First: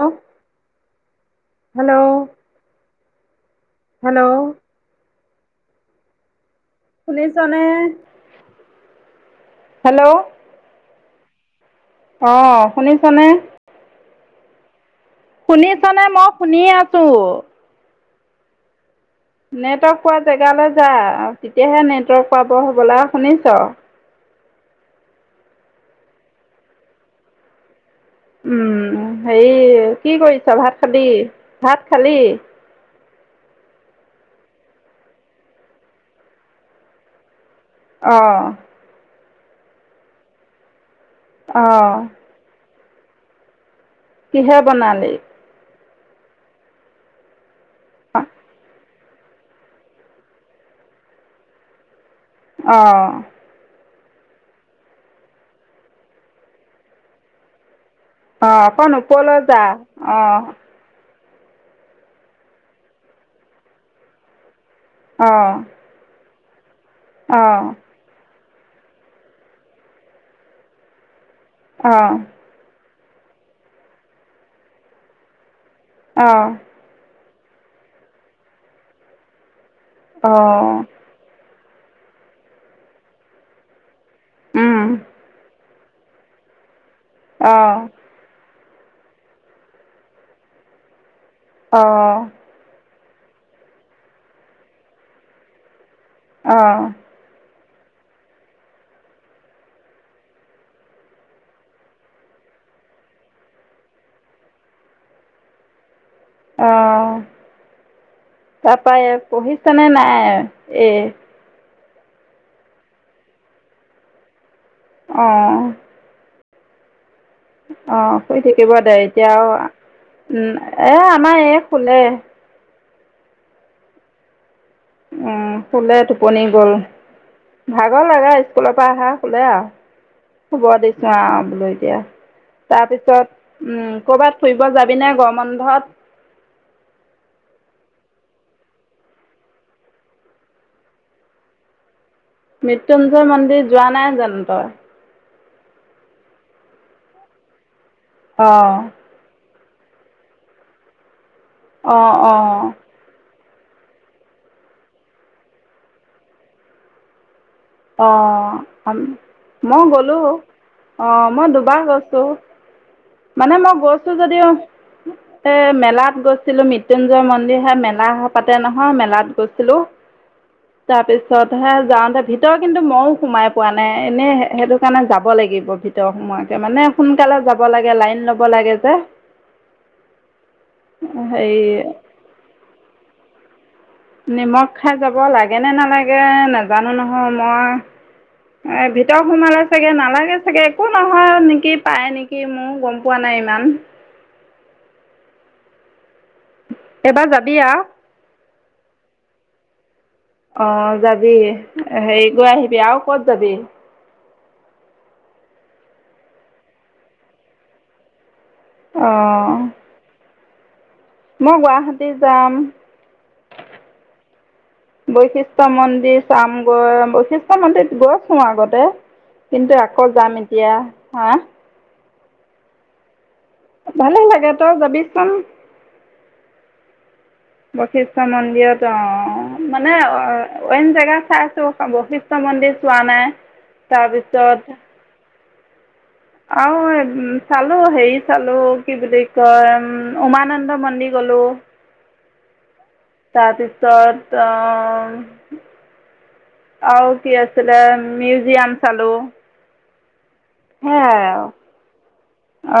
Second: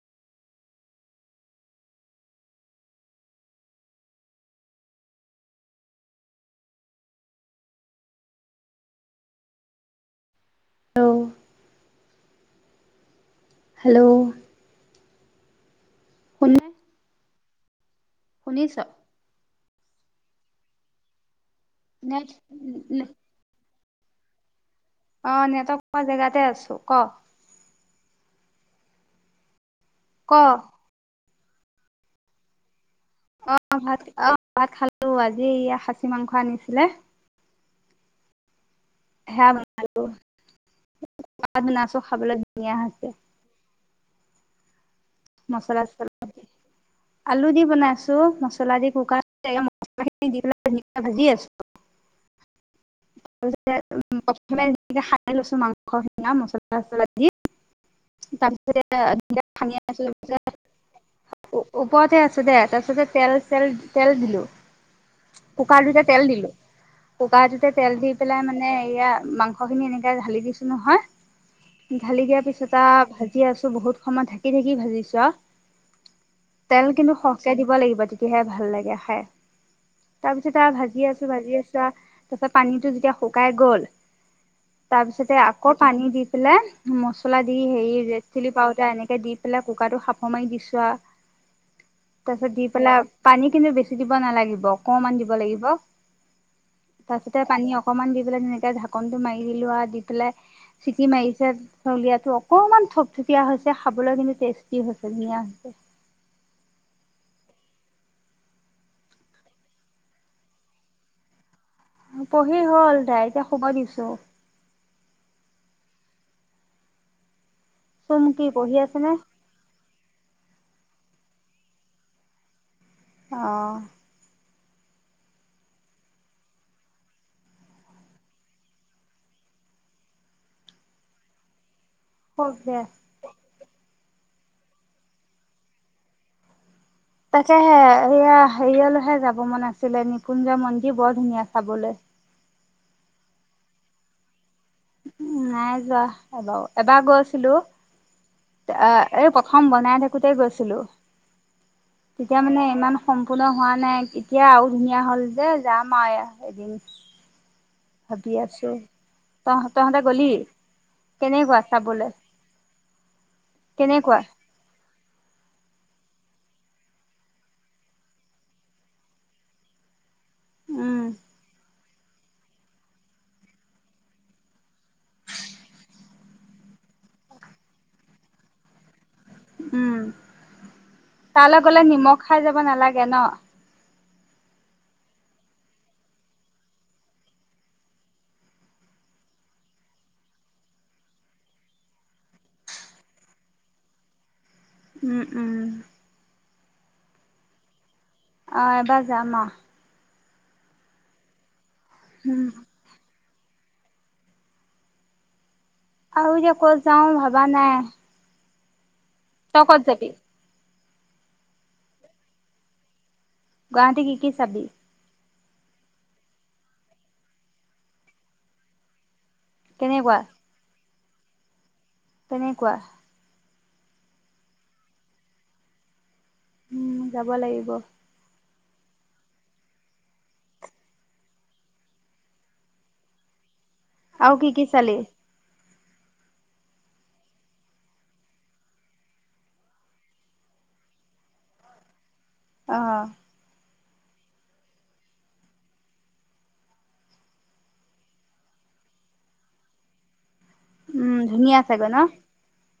এওঁ hello hello শুনিছনে hello. ল অ' শুনিছ নে? হেল্ল'। শুনিছ ছা নে মই শুনি শুনে আছো। শুনিছ? নেটৱৰ্ক পোৱা জেগালৈ যা। তেতিয়াহে নে নেটৱৰ্ক পাব হ'বলা শুনিছ? অ' নেটৱৰ্ক পোৱা জেগাতে আছো ক? উম হেই কি ক কৰিছ ভাত খালি? ভাত খালি? অ' ভাত আহ ভাত খালো আজি এইয়া খাচি মাংস আনিছিলে। অ' হেয়া বনালো। নাছো অ' খাবলে ধুনীয়া কিহে বনালি? মচলা, চছলা আলু দি। বনাইছো অ' মছলা দি। [unintelligible] মচলা খিনি দি পেলাই ভাজি আছো। অ' প্ৰথমে খানাই লৈছো মাংস সিঙা মছলা চছলা দি। অঁ তাৰপিছতে অকণ ওপলৈ যা সানি আছো অঁ। ওপৰতে আছো দে তাৰিাছতে তেলল তেল দিলো অ' কোক দুটা তেল দিলো। অ' কুকাৰ তুতে পেলাই মানে এয়া মাংস খিনি এনেকে ঢালি দিছো নহয় অ' ঢালি দিয়া পিছত আৰু ভাজি আছো বহুত সময় ঢাকি থঢাকি ভাজিছো আ। অ' তেল কিন্তু স চে দিব লাগিব তেতিয়াহে ভাল লাগে খাই। তাৰ পিছত আৰু অ' ভাজি আছো, ভাজি আছো ত [inaudible] তে পানীতটো যেতিয়া শুকাই গ'ল উম, তাৰপিছতে আ আকৌ পানী দি পেলাই মছলা দি, অ' হেই ৰেদ চিলি পাউ এয়া এনেকে দি পেলাই, কুকাৰটো সাফ মাৰি দিছো আৰু। অ', তা পিছত দী পলায় পানী কিন্তু বেছি দিব নালাগিব, অকমান দিব লাগিব অঁ। তাৰপিছতে পানী অকমান দি পেলাই ধুনীয়াকে ঢাকনটো মাৰি দিলো আৰু, দি পেলাই চেটি মাৰিছে চলিয়টো অকমান থপথপীয়া হৈছে খাবলৈ কিন্ত টেষ্টি হৈছে, ধুন অ তাৰাপৰা পঢ়িছনে নাই, এ'? পঢ়ি হ'ল ডাইৰতিয়া শুবৰ দিছো। অঁ। অঁ, শুই চুমকি থাকিব পঢ়ি দে। আছেনে? এতিয়া আৰু, উম' এ'আমাৰ এই সোলে। আহঁ। উম খুলে টোপনি গ'ল। ভাগৰ লাগে, স্কুলৰ পৰা আহা খুলে আৰু, শুব দিছো আৰু বোলো এতিয়া। শুৱক দে। তাৰ পিছত, উম' ক'ৰবাত ফুৰিব যাবিনে গৰ বন্ধত? তাকেহে এইয়া হেৰিয়লৈহে যাব মন আছিলে নিপুঞ্জ মন্দিৰ, বৰ ধুনীয়া চাবলৈ। মৃত্যুঞ্জয় মন্দিৰ যোৱা নাই জানো তই? উ' নাই যোৱা এবাৰ ও', এবাৰ গৈ আছিলো অ', এই খন বনাই থাকোতে গৈছিলো্ অ', তেতিয়া মানে অ'। ইমান সম সম্পূৰ্ণ হোৱা নাই। এতিয়া আৰু ধুনীয়া হ'ল যে যাম আৰু এদিন। ভাবি আছো অ' তহ মই তহঁতে গ'লো, গলি অ' মই কেনেকুৱা দুবাৰ চাবলৈ গৈছোঁ। মানে মই গৈছোঁ কেনেকুৱা যদিও এ মেলাত গৈছিলো মৃত্্যুঞ্জয় মন্দিৰ হে মেলা পাতে নহয় মেলাত গৈছিলো। উম তাৰপিছছত হে' য দ ভিত [unintelligible] ভিতৰ কিন্তু মইয়ও সোমাই পোৱা নাই। এনেই সেইটো কাৰণে যাব লাগিব ভিতৰ সোমোৱাকে, মানে সোনকালে যাব লাগে, লাইন লব লাগে যে উম' হেৰি তালৈ গলে নিমখ খাই যাব নালাগে ন? নিমখ খাই যাব লাগে নে নালাগে, নাজানো নহয় মই। ভিতৰ সোমালে চাগে নালাগে চাগে, একো নহয় নেকি পায় নেকি, মোৰ গম পোৱা নাই ইমান। উম উম। এবাৰ যাবি আ? অঁ এবা যায় আৰু। অ যাবি। হেৰি উম গৈ আহিবি আৰু, ক'ত কদে আৰু যে ক'ত যাওঁ ভাবা নাই অঁ তকত যাবি মই গুৱাহাটী যাম গুৱাহতে কি কি চাবি বৈশিষ্ট্য় মন্দিৰ চামগড বৈশিষ্ট্য় মন্দিৰিত গছো আগতে কিন্তু আকৌ কেনেকুৱা যাম এতিয়া হা তেনেককুৱা ভালে লাগে তই যাবিচোন উম যাব লাগিব বশিষ্ঠ মন্দিৰত অ মানে অ ন জেগা চাইছো বৈশিষ্টয় মন্দিৰ চোৱা নাই আৰু কি কি তাৰপিছত চালি অ চালো হেৰি চালো কি বুলি কয় উ উমানন্দ মন্দিৰ গলো অ তপ তছত আৰু কি আছিলে মিউজিয়াম চালোঁ উম ধুনীয়া চাগৈ ন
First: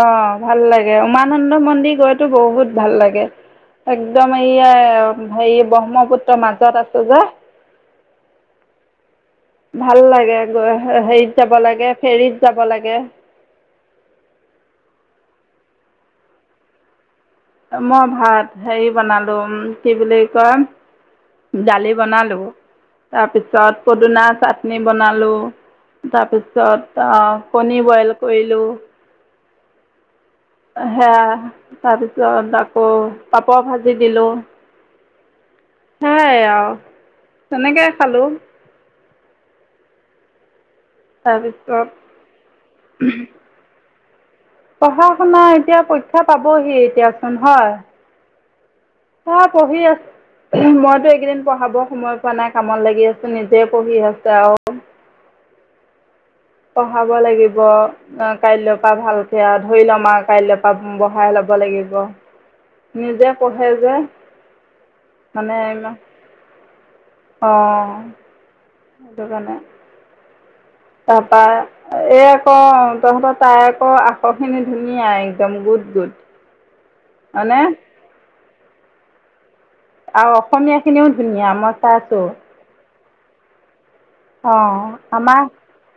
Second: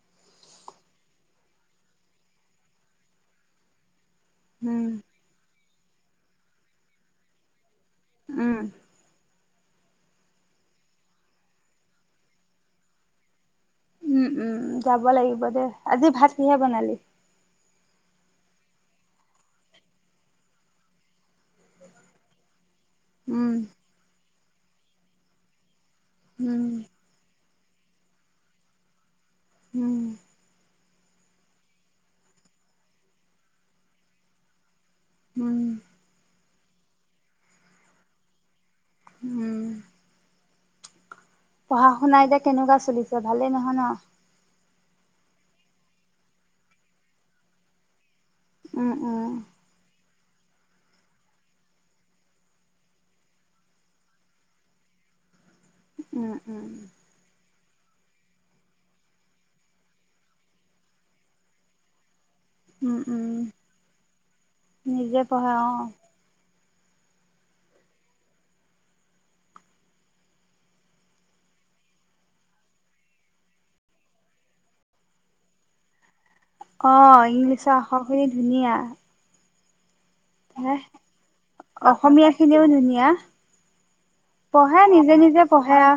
অ ভাল লাগে উমানন্দ মন্দিৰ গৈতো বহুত ভাল লাগে একদমে উম ভ ব্ৰহ্মপুত্ৰ মাজত আছো যে উম ভাল লাগে গ হেৰিত যাব লাগে ফেৰীত যাব লাগে উম উম যাব লাগিব দে আজি ভাত কিহে বনালি মই ভাত হেৰি বনালোঁ কি বুলি কয় দালি বনালোঁ উম তাৰপিছত পদুনা চ চাটনি বনালোঁ উম তাৰপিছত কণী বইল কৰিলোঁ উম সে তাৰপিছত আকৌ পাপৰ ভাজি দিলো উম তেনেকে খালো উম তাৰপিছত পঢ়া শুনা এতিয়া কেনেকুৱা চলিছে ভালেই নহয় ন পঢ়া শুনা এতিয়া পৰীক্ষা পাবহি এতিয়াচোন হয় উম উম। হ পহি আ মইতো এইকেইদিন পঢ়াব সময় পোৱা নাই কামত লাগি আছো নিজে পঢ়ি আছো আৰু উম উম পঢ়াব লাগিব ব অ কাইলৈ পা ভালকে আ ধৰি লম আ কাইল পা বহাই লব লাগিব। উম উম নিজে পঢ়ে যে, নিজে পঢ়ে মানে অ। অঁ সেইটো কাৰণে তাপা, এই আকৌ তহঁতৰ তাই আকৌ আখৰ খিনি ধুনীয়া একদম গুড গুড। অঁ হয়নে ইংলিছৰ আখৰ খিনি ধুনীয়া আৰু হে অসমীয়া খিনিও ধুনীয়া মই চাইছো অসমীয়া খিনিও ধুনীয়া। অ পঢ়ে নিজে আমাৰ নিজে পঢ়ে আ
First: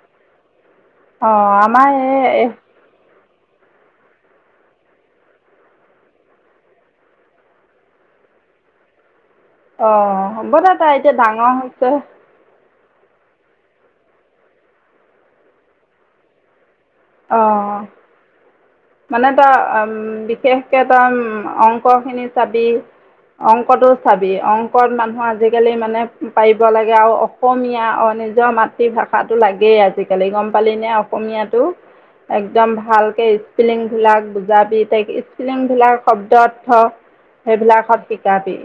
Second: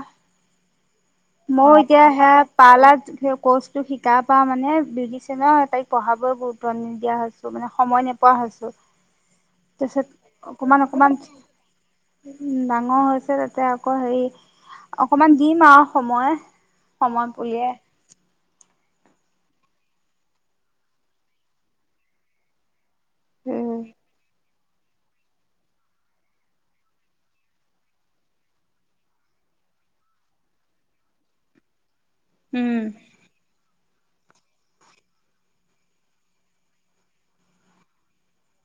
অ মই আমাৰ এতিয়াহে এই পা লাত কৰ্চটো শিকা পা মানে বিউটিচিয়নৰ তাইক পঢ়াবলৈ গুৰুত্ব নিদিয়া হৈছো মানে সময় নোপোৱা হৈছো। অ তাৰপিছত অ হ'ব দে অকমান তাই অকমান এতিয়া ডাঙৰ হৈছে ডাঙৰ হৈছে তাতে আকৌ হেই, অকমান দিম আ সময় সময় পুলিয়ে অ মানে তই অম বিশেষকে তই উম অংকখিনি চাবি উম। অংকটো চাবি অংক চব মানুহৰ আজিকালি মানে পাৰিব লাগে আৰু অসমীয়া নিজৰ মাতৃভাষাটো লাগেই আজিকালি গম পালিনে, অসমীয়াটো। একদম উম ভালকে স্পিলিংবিলাক বুজাবি তাইক স্পিলিং বিলাক শব্দৰ্থ সেইবিলাকত শিকাবি।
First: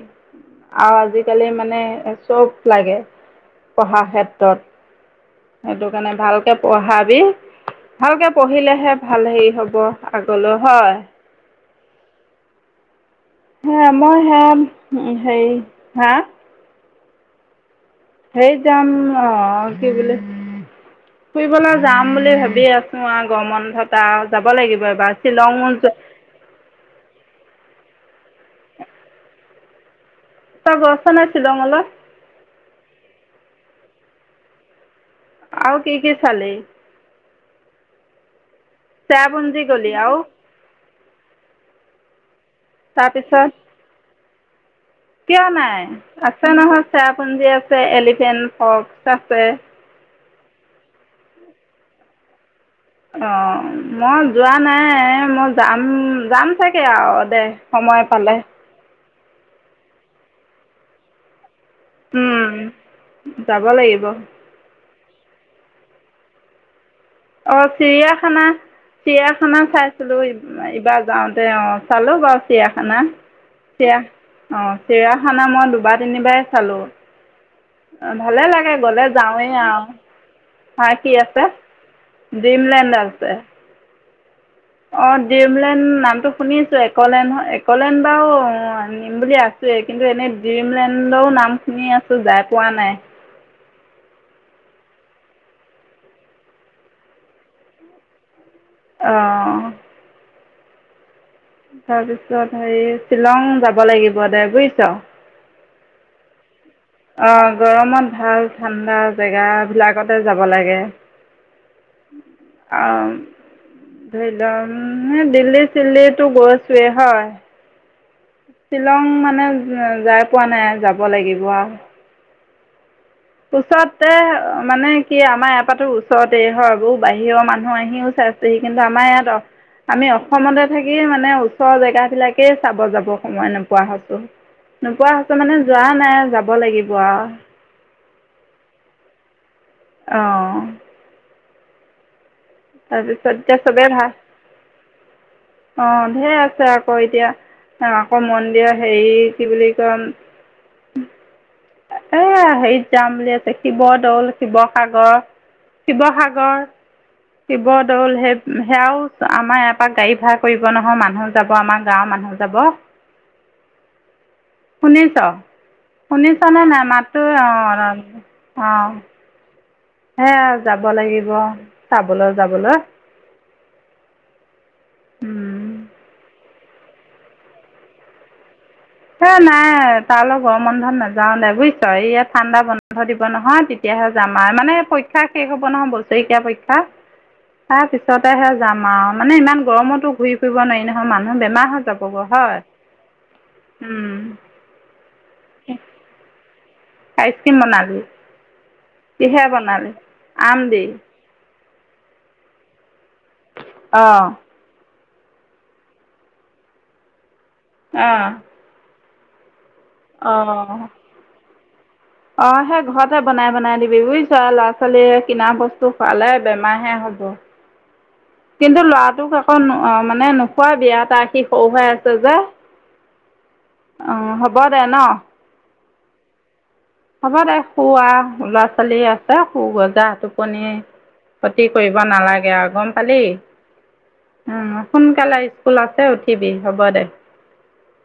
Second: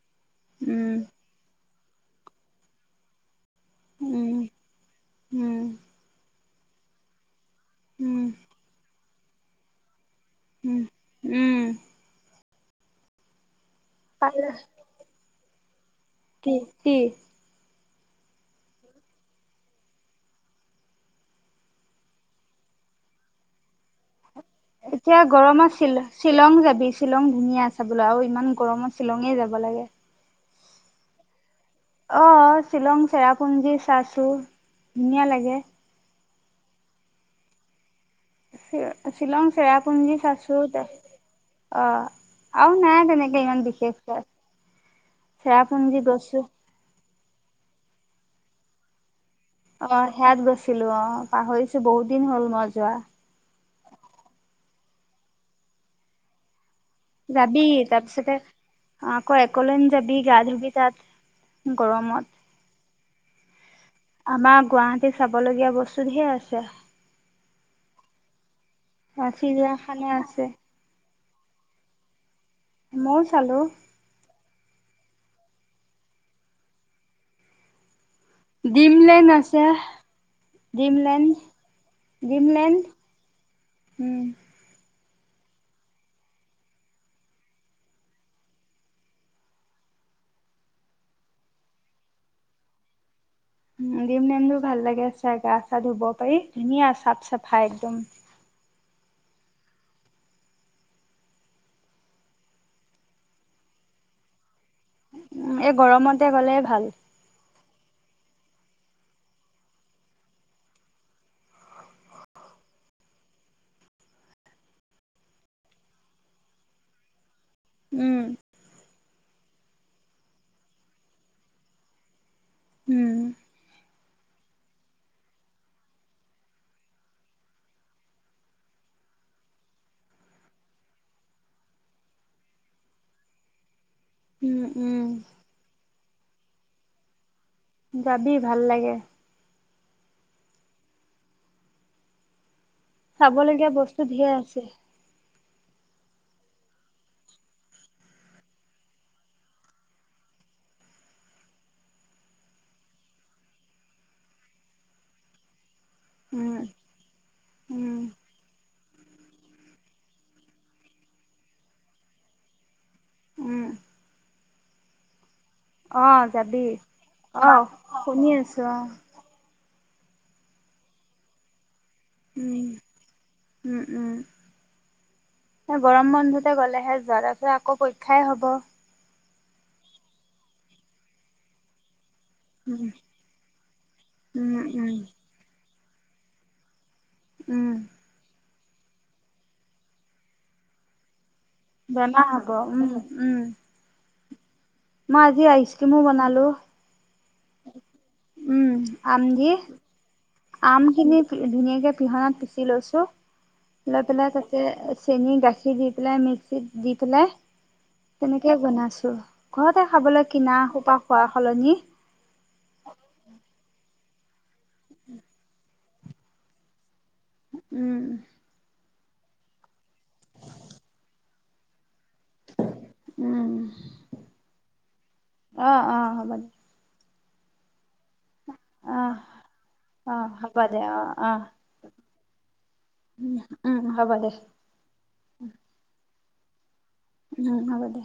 আও উম আজিকালি মানে চব লাগে পঢ়াৰ উম ক্ষেত্ৰত, উম সেইটো কাৰণে ভালকে পঢ়াবি উম ভালকে পঢ়িলেহে ভাল হেই হব প আগলৈ উম হয় উম হে মই হেম হেই হা টি সেই যাম অঁ কি বুলি, ফুৰিবলৈ যাম বুলি ভাবি আছো আ গৰমন্ধতা আও এতিয়া গৰমত শ্বি শ্বিলং যাবি শ্বিলং ধুনীয়া আছে। চাবলে আও ইমান গৰমত শ্বিলঙে যাব লাগে ত গছ নত শ্বিলং অলে অ শ্বিলং, চেৰাপুঞ্জী, চাছু। ধুনীয়া লাগে। চালে? শ্বিলং, চেৰাপুঞ্জী শেৰা গলি পুঞ্জি, আৰু চাচুত অ। আৰু নাই তেনেকে তাৰপিছত ইমান বিশেষকে। কিয় নাই আছে নহয় চ পুঞ্জি আছে এলিফেণ্ট ফক্স আছে অ', সেয়াত গৈছিলো অ', পাহৰিছো বহুত দিন হ'ল মই যোৱা অ। মই যোৱা নাই মই যাম যাম চাগে আৰু দে যাবি সময় তাৰপিছতে পালে অ', আকৌ অকলেণ্ড যাবি গা ধোগী তাত। গৰমত। উম যাব লাগিব আমাৰ গুৱাহাট টি চাবলগীয়া বস্তু ধেৰ আছে। অ', চিৰিয়াখানা। চিৰিয়াখানা চিৰিয়াখানা চাইছিলো আছে এইবাৰ যাওঁতে। তে অ, চালো বছ চিয়াখানা ময়ো চালো চিয়া অ', চিৰিয়াখানা মই দুবাৰ তিনিবাৰ চালো। ভালে লাগে গ'লে ডিমলেণ্ড আছে যাওঁৱেইৱাও, হা কি ডিমলেণ্ড আছে? ডিমলেণ্ড ড্ৰিমলেণ্ড আছে। উম। অ ড্ৰিমলেণ্ড নামটো শুনিছো একলেণ্ড একলেণ্ড বাৰু নিম বুলি আছোৱেই কিন্তু এনেই ড্ৰিমলেণ্ডও নাম শুনি আছো যাই পোৱা নাই। উ, দিমলেনো ভাল লাগে চাই গা চা ধুব পাৰি ধুনীয়া চাফ চাফাই একদম। অ। তাৰ পিছত হেৰি শ্বিলং যাব লাগিব দে বুইছ। উম, এই গৰমতে গ'লে ভাল। অঁ গৰমত ভাল ঠাণ্ডা জেগাবিলাকতে যাব লাগে। অ', ধৰি ল দিল্লী চিল্লীটো গৈছোৱেই হয়। উম চিলং মানে উ যাই পোৱা নাই যাব লাগিব আ। উম উচত তে মানে কি আমাৰ ইয়াৰপাতো ওচৰতেই হয় বৌ বাহিৰৰ মানুহ আহিও চাইচেহি কিন্তু আমাৰ ইয়াত আমি অসমতে থাকি মানে ওচৰৰ জেগাবিলাকেই চাব যাব সময় নোপোৱা হ উম উম নোপোৱা হৈছে মানে যোৱা নাই যাব লাগিব আৰু। যাবি ভাল লাগে। অ' এতিয়া চাবলগীয়া বস্তু ধে আছে। অ' ঢেৰ আছে আকৌ এতিয়া অ' আকৌ মন্দিৰ হেৰি কি বুলি কয় এ হেৰিত যাম দে শিৱ দৌল, শিৱ সাগৰ উম শিৱসাগৰ, উম শিৱদৌল হেব সেয়াও আমাৰ ইয়াৰ পৰা গাড়ী ভাড়া কৰিব নহয় মানুহ যাব আমাৰ গাঁৱৰ মানুহ যাব। উম শুনিছ? অ' শুনিছনে যাবি নাই মাতটো অ' অৰ শুনি আছোঁ অ'। হেৱা যাব লাগিব। চাবলৈ, উম, যাবলৈ উম, উম। এ উম গৰম বন্ধত গ'লেহে যোৱা তাৰ পিছত আকৌ পৰীক্ষাই হব। হে নাই তালৈ গৰম বন্ধন নাযাও দে বুজিছ ইয়াত ঠাণ্ডা উম, বন্ধ দিব নহয় তেতিয়াহে যাম আ উম, মানে উম, পৰীক্ষা শেষ হ'ব কণ বছেৰেকীয়া পৰীক্ষা। উম, তা পিছতে হে যাম আৰু মানে ইমান গৰমতো ঘূৰি ফুৰিব নোৱাৰি নহয় মান জনান হ'ব উম, উম। উম। মই আজি আইচক্ৰীমো বনালো। আ চিম মণালী আম কিহে দি বনালি? দি আমখিনি ধুনীয়াকে পিহনাত পিচি লৈছো পলা অঁ পেলা ততে চেন গাখীৰ দি পেলাই মিক্সিত দি পেলাই অঁ তেনেকে বনাইছো। ঘৰতে খাবলৈ কিনা সোপা খোৱা সলনি অ' সেই ঘৰতে বনাই, বনাই দিবি বুজিছ ল সফালে কিনা বস্তু টো খালে, বেমাৰ হে হ' উম, কিন্তন্তু লৰা তোক আকৌ, মানে নোখোৱা বিয়া এটা সি সৰু হৈ আ যে। উম, অঁ হ'ব দে ন। অ', অ' হ'ব দ। হ'ব দে। খুৱা ল'ৰা ছোৱালী অ', আছে, সু গৈ জা, অ', হ'ব টোপনি দে অ', অ', ক্ষতি কৰিব নালাগে আৰু গম পালি, উম, উম, হ'ব দে, সোনকালে স্কুল আছে উঠ থাকিবি হ'ব দে। উম হব দে।